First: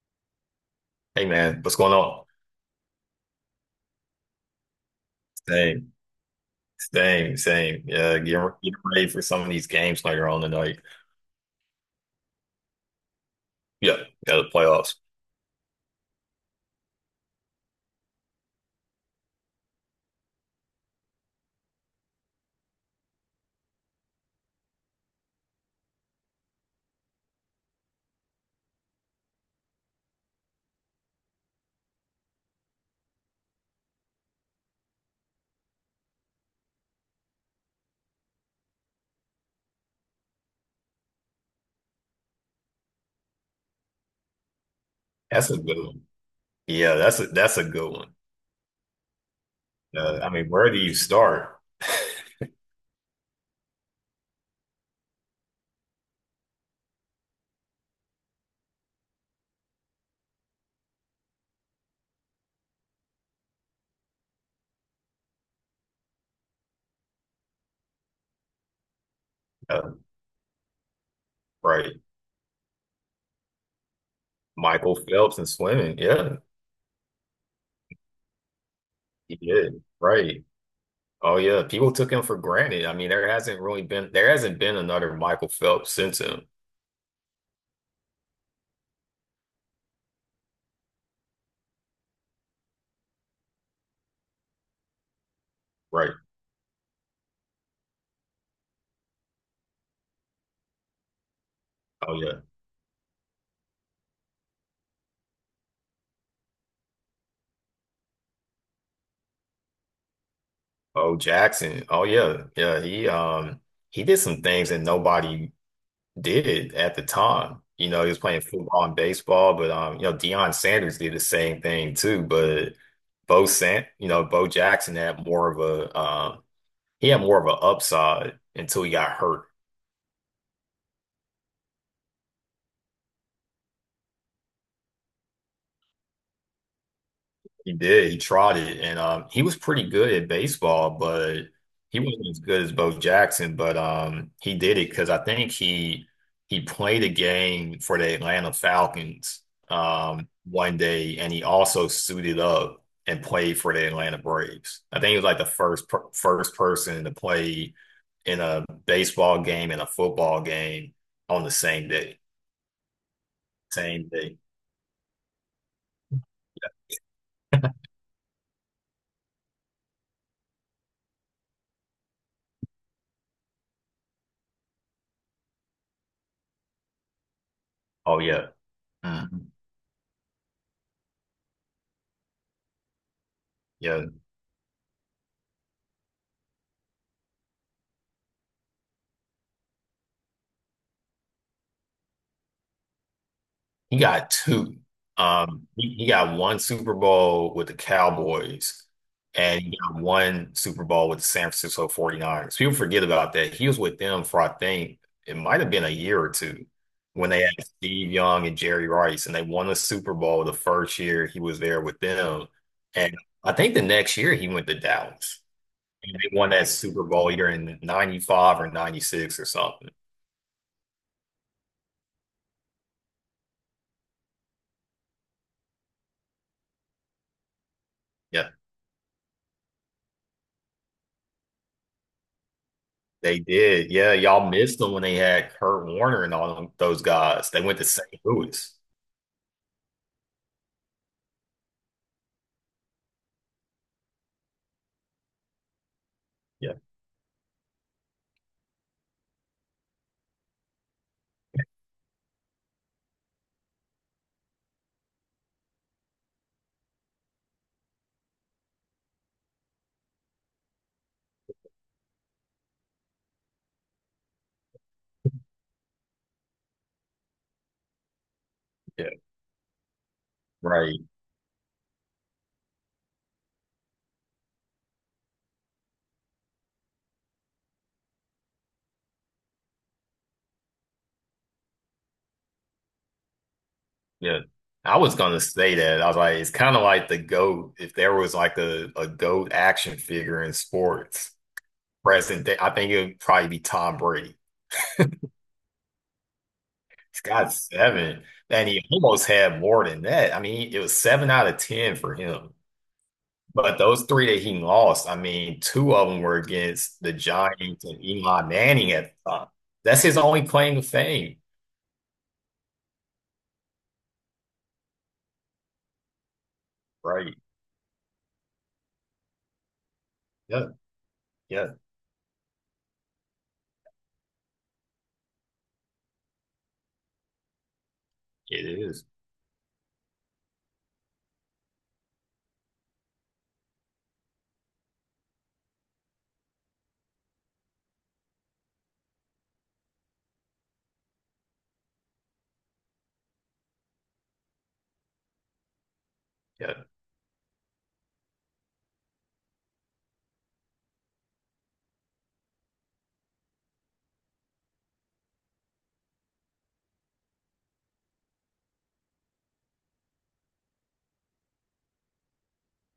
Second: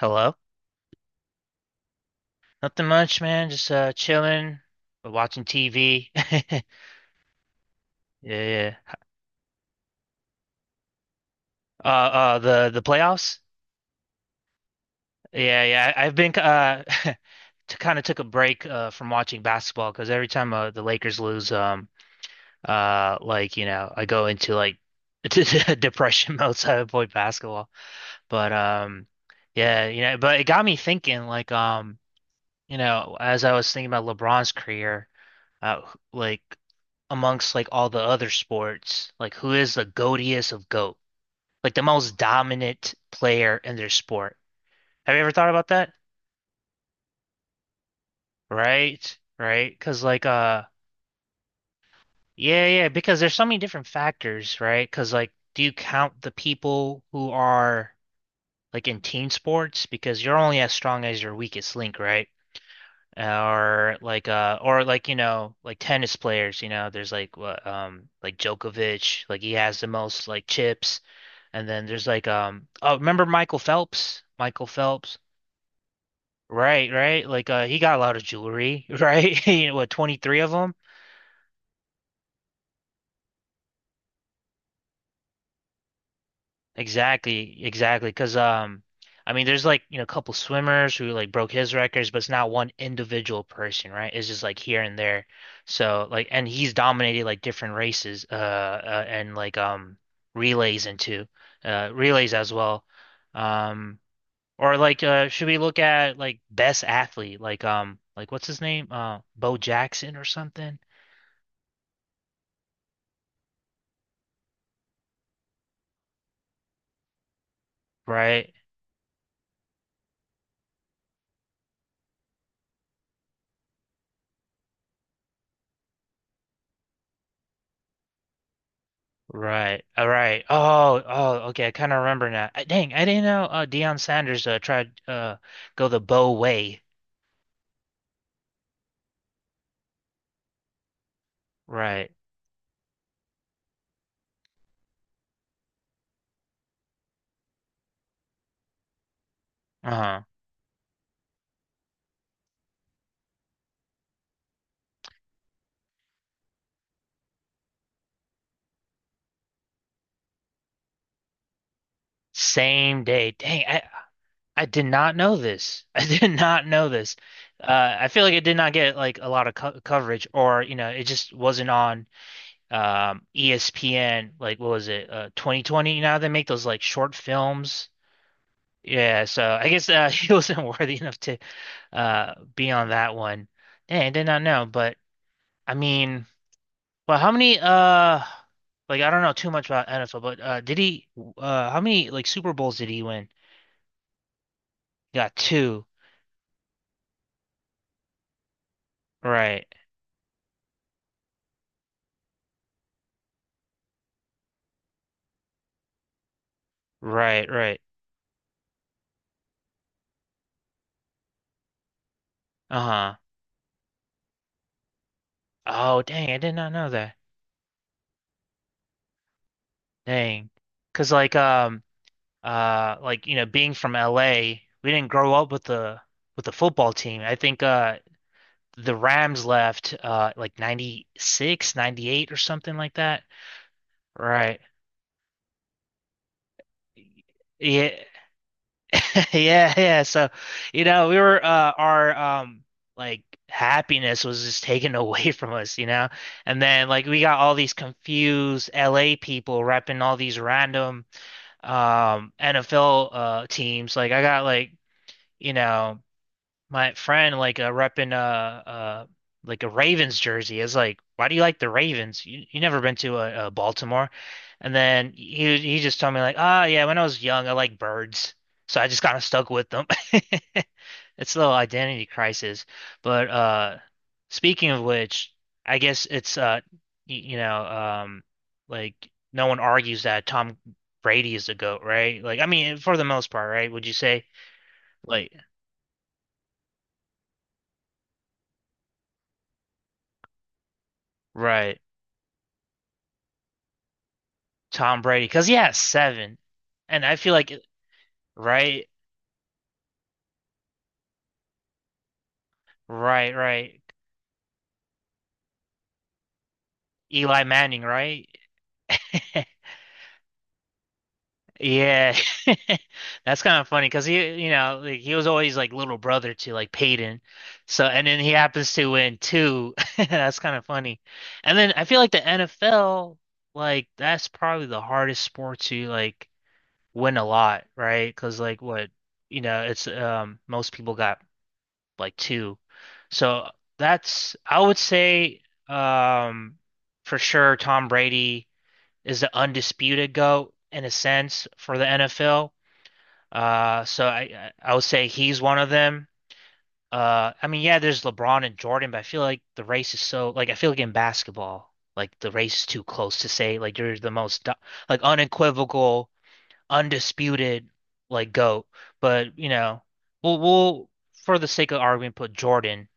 Hello? Hey man, what's going on? Nothing much, man. Just chilling, watching Same, TV. same, same. Yeah, get Yeah, get yeah. ready for some of these games later on tonight. The playoffs? Yeah, yeah, the playoffs. Yeah, yeah. I've been to kind of took a break from watching basketball because every time the Lakers lose like, you know, I go into like depression mode, so I avoid basketball. But yeah, you know, but it got me thinking like you know, as I was thinking about LeBron's career, uh, like amongst like all the other sports, like who is the goatiest of goat? Like the most dominant player in their sport. Have you ever thought That's a about good that? one. Yeah, that's a good one. Right? Right, because like I mean, where do you start? yeah, yeah, because there's so many different factors, right? Because like do you count the people who are like in team sports, because you're only as strong as your weakest link, right? Or like you know, like tennis players, you know, there's like, what, like Djokovic, like he has the Uh, most like chips. And then right, there's like oh, remember Michael Phelps, Michael Phelps in swimming. Yeah, right, right, he got a lot of jewelry, he right, you know, did. what, 23 Right. of them? Oh yeah, people took him for granted. I mean, there hasn't been another Michael Phelps since him. Exactly, exactly. Because, I mean, there's like, you know, a couple swimmers who like broke his records, but it's not one individual person, right? It's just like here and there. So Right. like, and he's dominated like different races, and like relays and too, Oh relays yeah. as well. Um, or should we look at like best athlete, like, like, what's his name, Bo Jackson or something, Oh Jackson. Oh yeah. Yeah. He did some things that nobody did it at the time. You know, he was playing right? football and baseball, but Deion Sanders did the same thing too. But Bo Sant, you know, Bo Jackson had more of a he had more of an upside until he got hurt. Right. All right. Oh, oh, okay. I kind of remember now. Dang, I didn't know Deion Sanders tried go the Bow way. He did. He tried it, and he was pretty good at baseball, but he Right. wasn't as good as Bo Jackson. But he did it because I think he played a game for the Atlanta Falcons Uh-huh. One day, and he also suited up and played for the Atlanta Braves. I think he was like the first person to play in a baseball game and a football game on the same day. Same day. Dang, I Same day. I did not know this. I did not know this. I feel like it did not get like a lot of co coverage or, you know, it just wasn't on ESPN. Like what was it? 2020. You know how they make those like short films. Oh yeah. Yeah, so Mhm. I guess, he wasn't worthy enough to be on that one. Dang, Yeah. I did not know, but I mean, well, how many, like, I don't know too much about NFL, but did he, how many like Super Bowls did he win? He got two. He got Um, two. he, he got one Super Bowl with the Cowboys, and Right, he got one Super Bowl with the San Francisco 49ers. People forget about that. He was with them for, I think, it might have been a year or two when they right, had right. Steve Young and Jerry Rice, and they won the Super Bowl the first year he was there with them. And Uh-huh. I think the next year he went to Dallas, Oh, and dang, they I won did that not know Super that. Bowl either in 95 or 96 or something. Dang, because like like, you know, being from LA, we didn't grow up with the football team. I think Yeah, the Rams left like '96, '98, or something like that. they did. Yeah, y'all Right. missed them when they had Kurt Warner and all them, those guys. They went to Yeah. St. Louis. Yeah, yeah. So, you know, we were, our, like, happiness was just taken away from us, you know? And Yeah, then like we got all these confused LA people repping all these random, NFL teams. Like I got, like, you know, my friend, like, repping, uh, like, a Ravens jersey, is like, why do you like the Ravens? You never been to, Baltimore? And then he just told me like, ah, yeah, when I was young, I liked birds, so I just yeah, kind of stuck with them. right. It's a little identity crisis, but, speaking of which, I guess it's, y you know, like, no one argues that Tom Brady is the GOAT, right? Like, I mean, for the most part, right? Would you say? Yeah. I was Like, gonna say that. I was like, it's kind of like the GOAT. If there was like a GOAT action figure in sports right. present day, I think it would probably be Tom Brady. Tom Brady, because he has seven, and I He's feel like got seven, and he right, almost had more than that. I mean, it was seven out of 10 for him. right, But right. those three that he lost, I mean, two of them were against the Eli Manning, Giants and right? Eli Manning at the time. That's his only claim to fame, Yeah, that's kind of funny, because he, you know, like, he was always like little brother to like Peyton, right? so and then he happens to win two. That's kind of Yeah, funny, and yeah, then I feel like the NFL, like, that's probably the hardest sport to, like, win a lot, right? Because, like, it what, is. you know, it's, most people got like two. So that's, I would say, um for sure Tom Brady is the undisputed GOAT in a sense for the NFL. So I would say he's one of them. Yeah, I mean, yeah, there's LeBron and Jordan, but I feel like the race is so, like, I feel like in basketball, like, the race is too close to say, like, you're the most like unequivocal, undisputed, like, GOAT, but, you know, we'll for the sake of argument put Jordan.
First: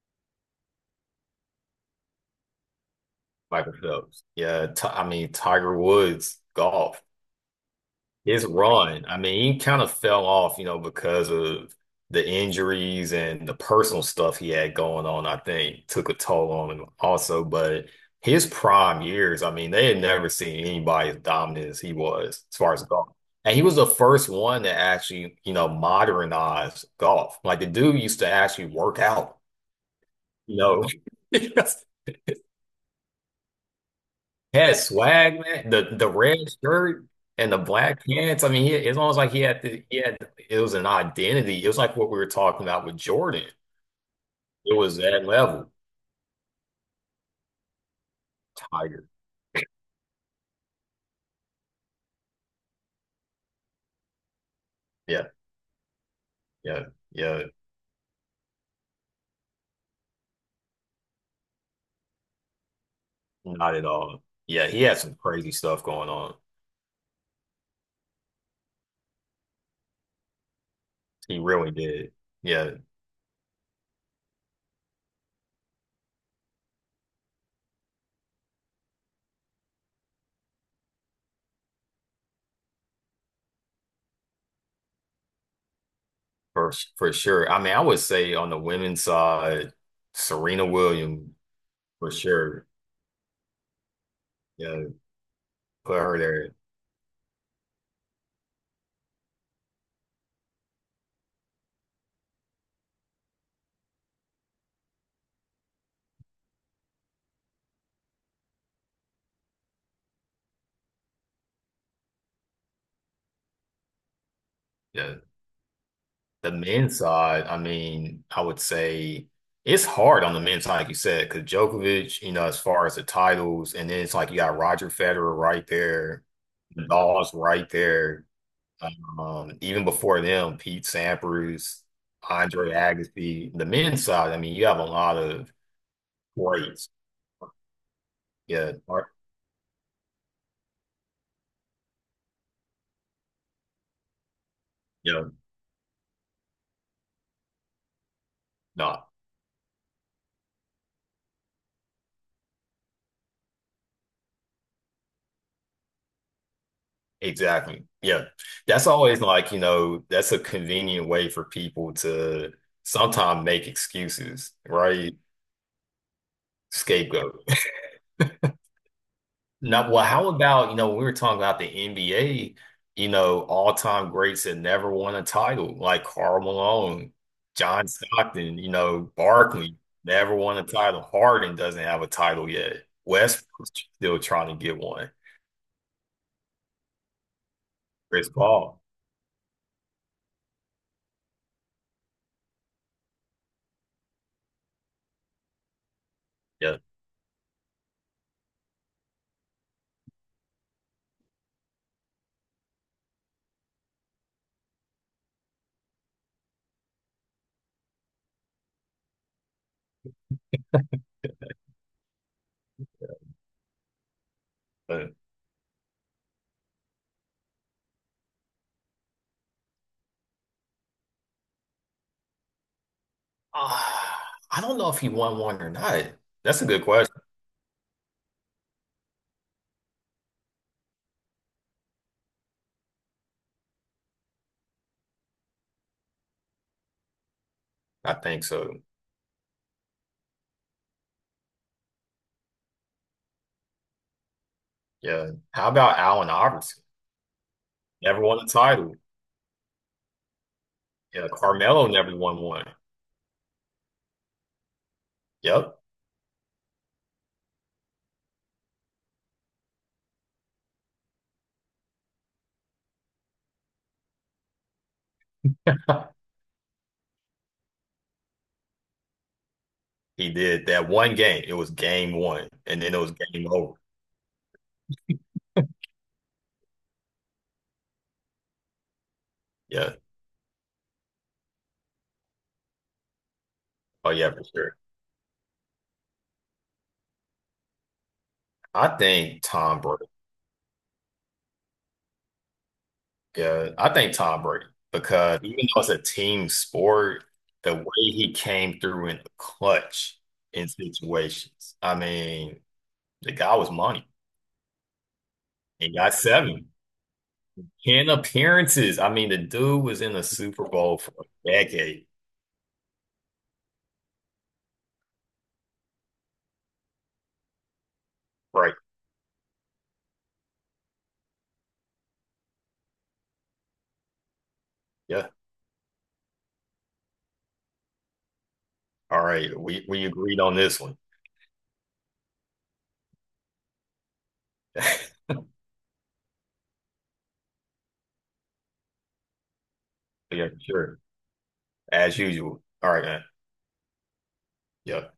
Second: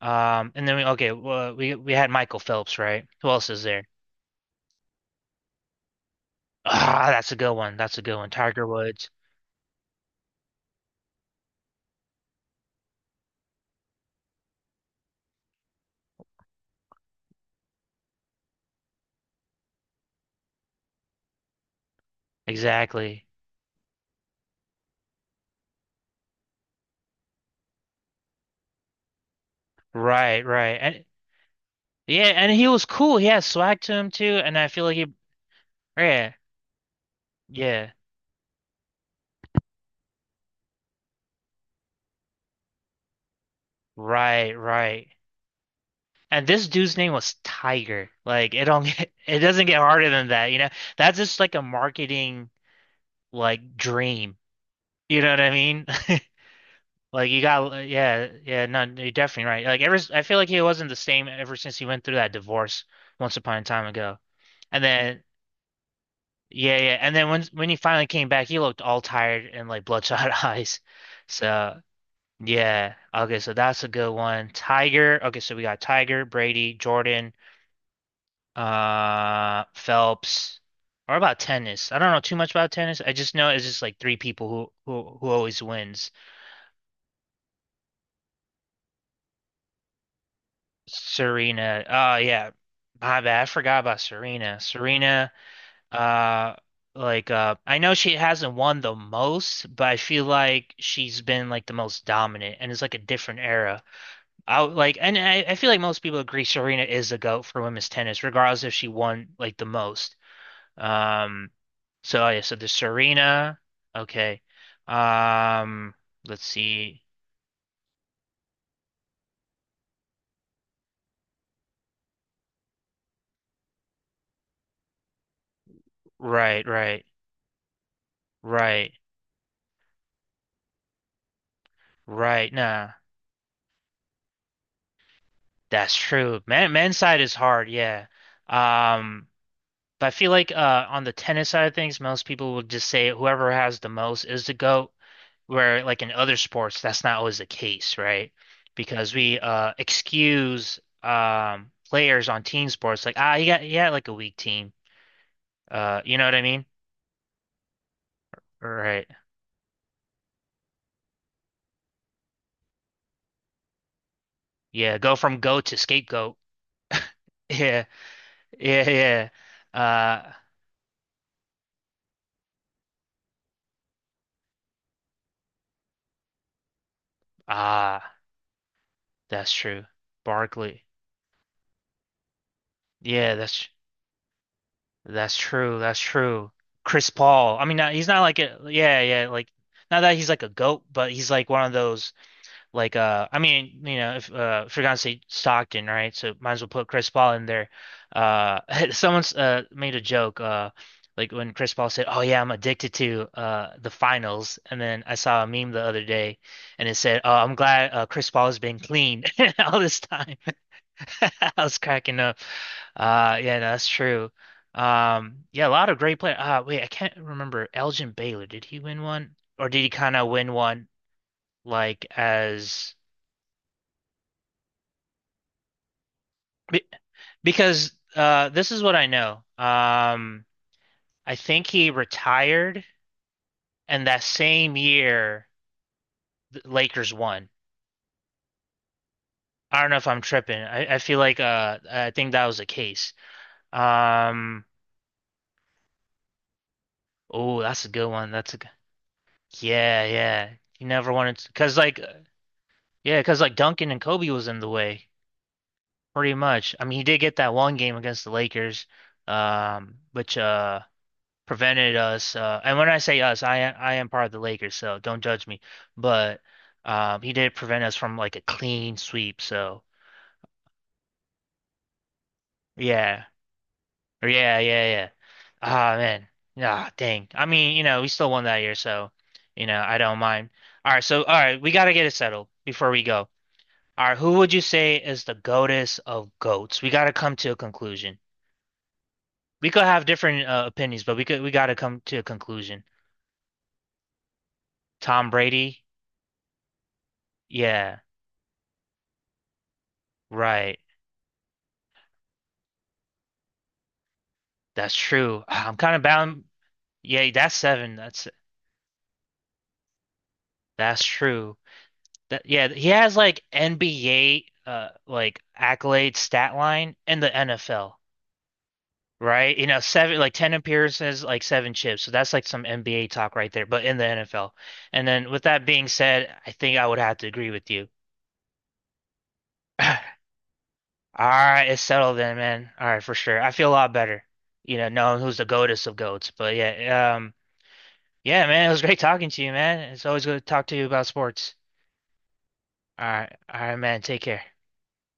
And then we, okay, well, we had Michael Phelps, right? Who else is Michael there? Phelps. Yeah, I mean, Tiger Woods golf. Ah, that's a good one. That's a good one. His Tiger run, Woods. I mean, he kind of fell off, you know, because of the injuries and the personal stuff he had going on, I think took a toll on him also. But his prime years, I mean, they had never seen anybody as dominant as he was as far as golf. Exactly. And he was the first one to actually, you know, modernize golf. Like the dude used to actually work out, Right, you right. know. And yeah, and he was cool. He had swag to him too, and I Had feel like he, swag, man. The yeah, red shirt and the yeah. black pants. I mean, it's almost like he had to. He had it was an identity. It was like what we were talking about with Jordan. Right, It was right. that level. And this dude's name was Tiger. Like it don't Tiger. get, it doesn't get harder than that, you know? That's just like a marketing like dream. You Yeah, know what I mean? yeah, Like yeah. you got, yeah, yeah, no, you're definitely right. Like ever, I feel like he wasn't the same ever since he went through that divorce once upon a Not at time ago. all. Yeah, he And had some then, crazy stuff going on. yeah, yeah, and then when he finally came back, he looked all tired and like bloodshot eyes. He really So did. Yeah, yeah, okay, so that's a good one. Tiger, okay, so we got Tiger, Brady, Jordan, Phelps. Or about tennis. I don't know too much about tennis. I just know it's just like three people who always wins. for sure. I mean, I would say on the women's side, Serena Williams Serena. for Oh yeah. sure. My bad. I forgot about Serena. Yeah, Serena, put her there. uh I know she hasn't won the most, but I feel like she's been like the most dominant, and it's like a different era. Like, and I feel like most people agree Serena is the GOAT for women's tennis, regardless if she won like the most. Um so, oh, yeah, so the Serena, okay. Yeah. Um let's The men's see. side, I mean, I would say it's hard on the men's side, like you said, because Djokovic, you know, as far as the titles, and then it's like you got Roger Federer right there, Right, right, Nadal's right there. right, Even before them, Pete Sampras, right, Andre nah. Agassi. The men's side, I mean, you have a lot of That's true. Man, greats. men's side is hard, yeah. Yeah, Um, but I feel like on the tennis side of things, most people would just say whoever has the most is the GOAT, yeah, where like in other sports, that's not always the case, right? no, Because we, excuse, players on team sports, like, ah, he had like a weak team. You know what I mean? exactly. Yeah, that's Right. always like, you know, that's a convenient way for people to sometimes make excuses, Yeah, right? go from GOAT to scapegoat. Scapegoat. Yeah, yeah, yeah. Now, well, how Uh about, you know, we were talking about the NBA, you know, all-time greats that never won a title, like Karl Malone, John ah, Stockton, you know, that's Barkley true. never won a Barkley. title. Harden doesn't have a title yet. Yeah, Westbrook's still trying to get one. That's true. Chris Paul. I mean, not, he's not Chris like a, Paul, yeah, yeah, like, not that he's like a goat, but he's like one of those, I mean, you know, if you're gonna say Stockton, right? So might as well yeah. put Chris Paul in there. Uh Someone's made a joke, like, when Chris Paul said, "Oh yeah, I'm addicted to the finals." And then I saw a meme the other day, and it said, "Oh, I'm glad, Chris Paul has been clean all this time." I was cracking up. Yeah, no, that's true. But, Yeah, a lot of great players. Wait, I can't remember. Elgin Baylor, did he win one? Or did he kind of win one, like, ah, I don't know if he won one or not. That's a good be- question. because this is what I know. I think he retired, and that same year the Lakers won. I think so. I don't know if I'm tripping. I feel like, I think that was the case. Um, Yeah. How about Allen Iverson? oh, that's a good Never one. won a That's a title. yeah, yeah. He never Yeah, wanted to because Carmelo like, never won one. yeah, because like Duncan and Kobe was in the way Yep. pretty much. I mean, he did get that one game against the Lakers, which prevented us. And when I say us, I am part of the Lakers, so don't judge me. But, he did prevent us from, like, a clean sweep. So He did that one game. It was game one, and then it was yeah, game over. yeah, yeah, yeah. Ah man, ah dang. I mean, you know, we still won that year, so you know, Yeah. I don't mind. All right, so all right, we got to get it settled before we go. All Oh right, yeah, who for would you sure. say is the goatess of goats? We got to come to a conclusion. I think We Tom could Brady. have different, opinions, but we got to come to a conclusion. Yeah, I think Tom Brady Tom because even though Brady? it's a team sport, the way Yeah, he came through in the clutch in right. situations. I mean, the guy was money. That's true. I'm He kind of got bound. seven, Yeah, that's seven. 10 appearances. I mean, the dude was in the Super Bowl That's for a true. decade. That, yeah, he has like NBA, like, accolade stat line in the NFL. Right. Right? You know, seven, like, 10 appearances, like seven chips. So that's like some NBA talk right there, but in the NFL. And Yeah. then with that being said, I think I would have to agree with you. All right. We All we agreed on this one. right, it's settled then, man. All right, for sure. I feel a lot better, you know, knowing who's the goatess of goats. But yeah, yeah, man, it was great talking to you, man. It's always good to Yeah, for talk to you sure. about sports. As usual. All right, man. All right, man. Take care. Yeah.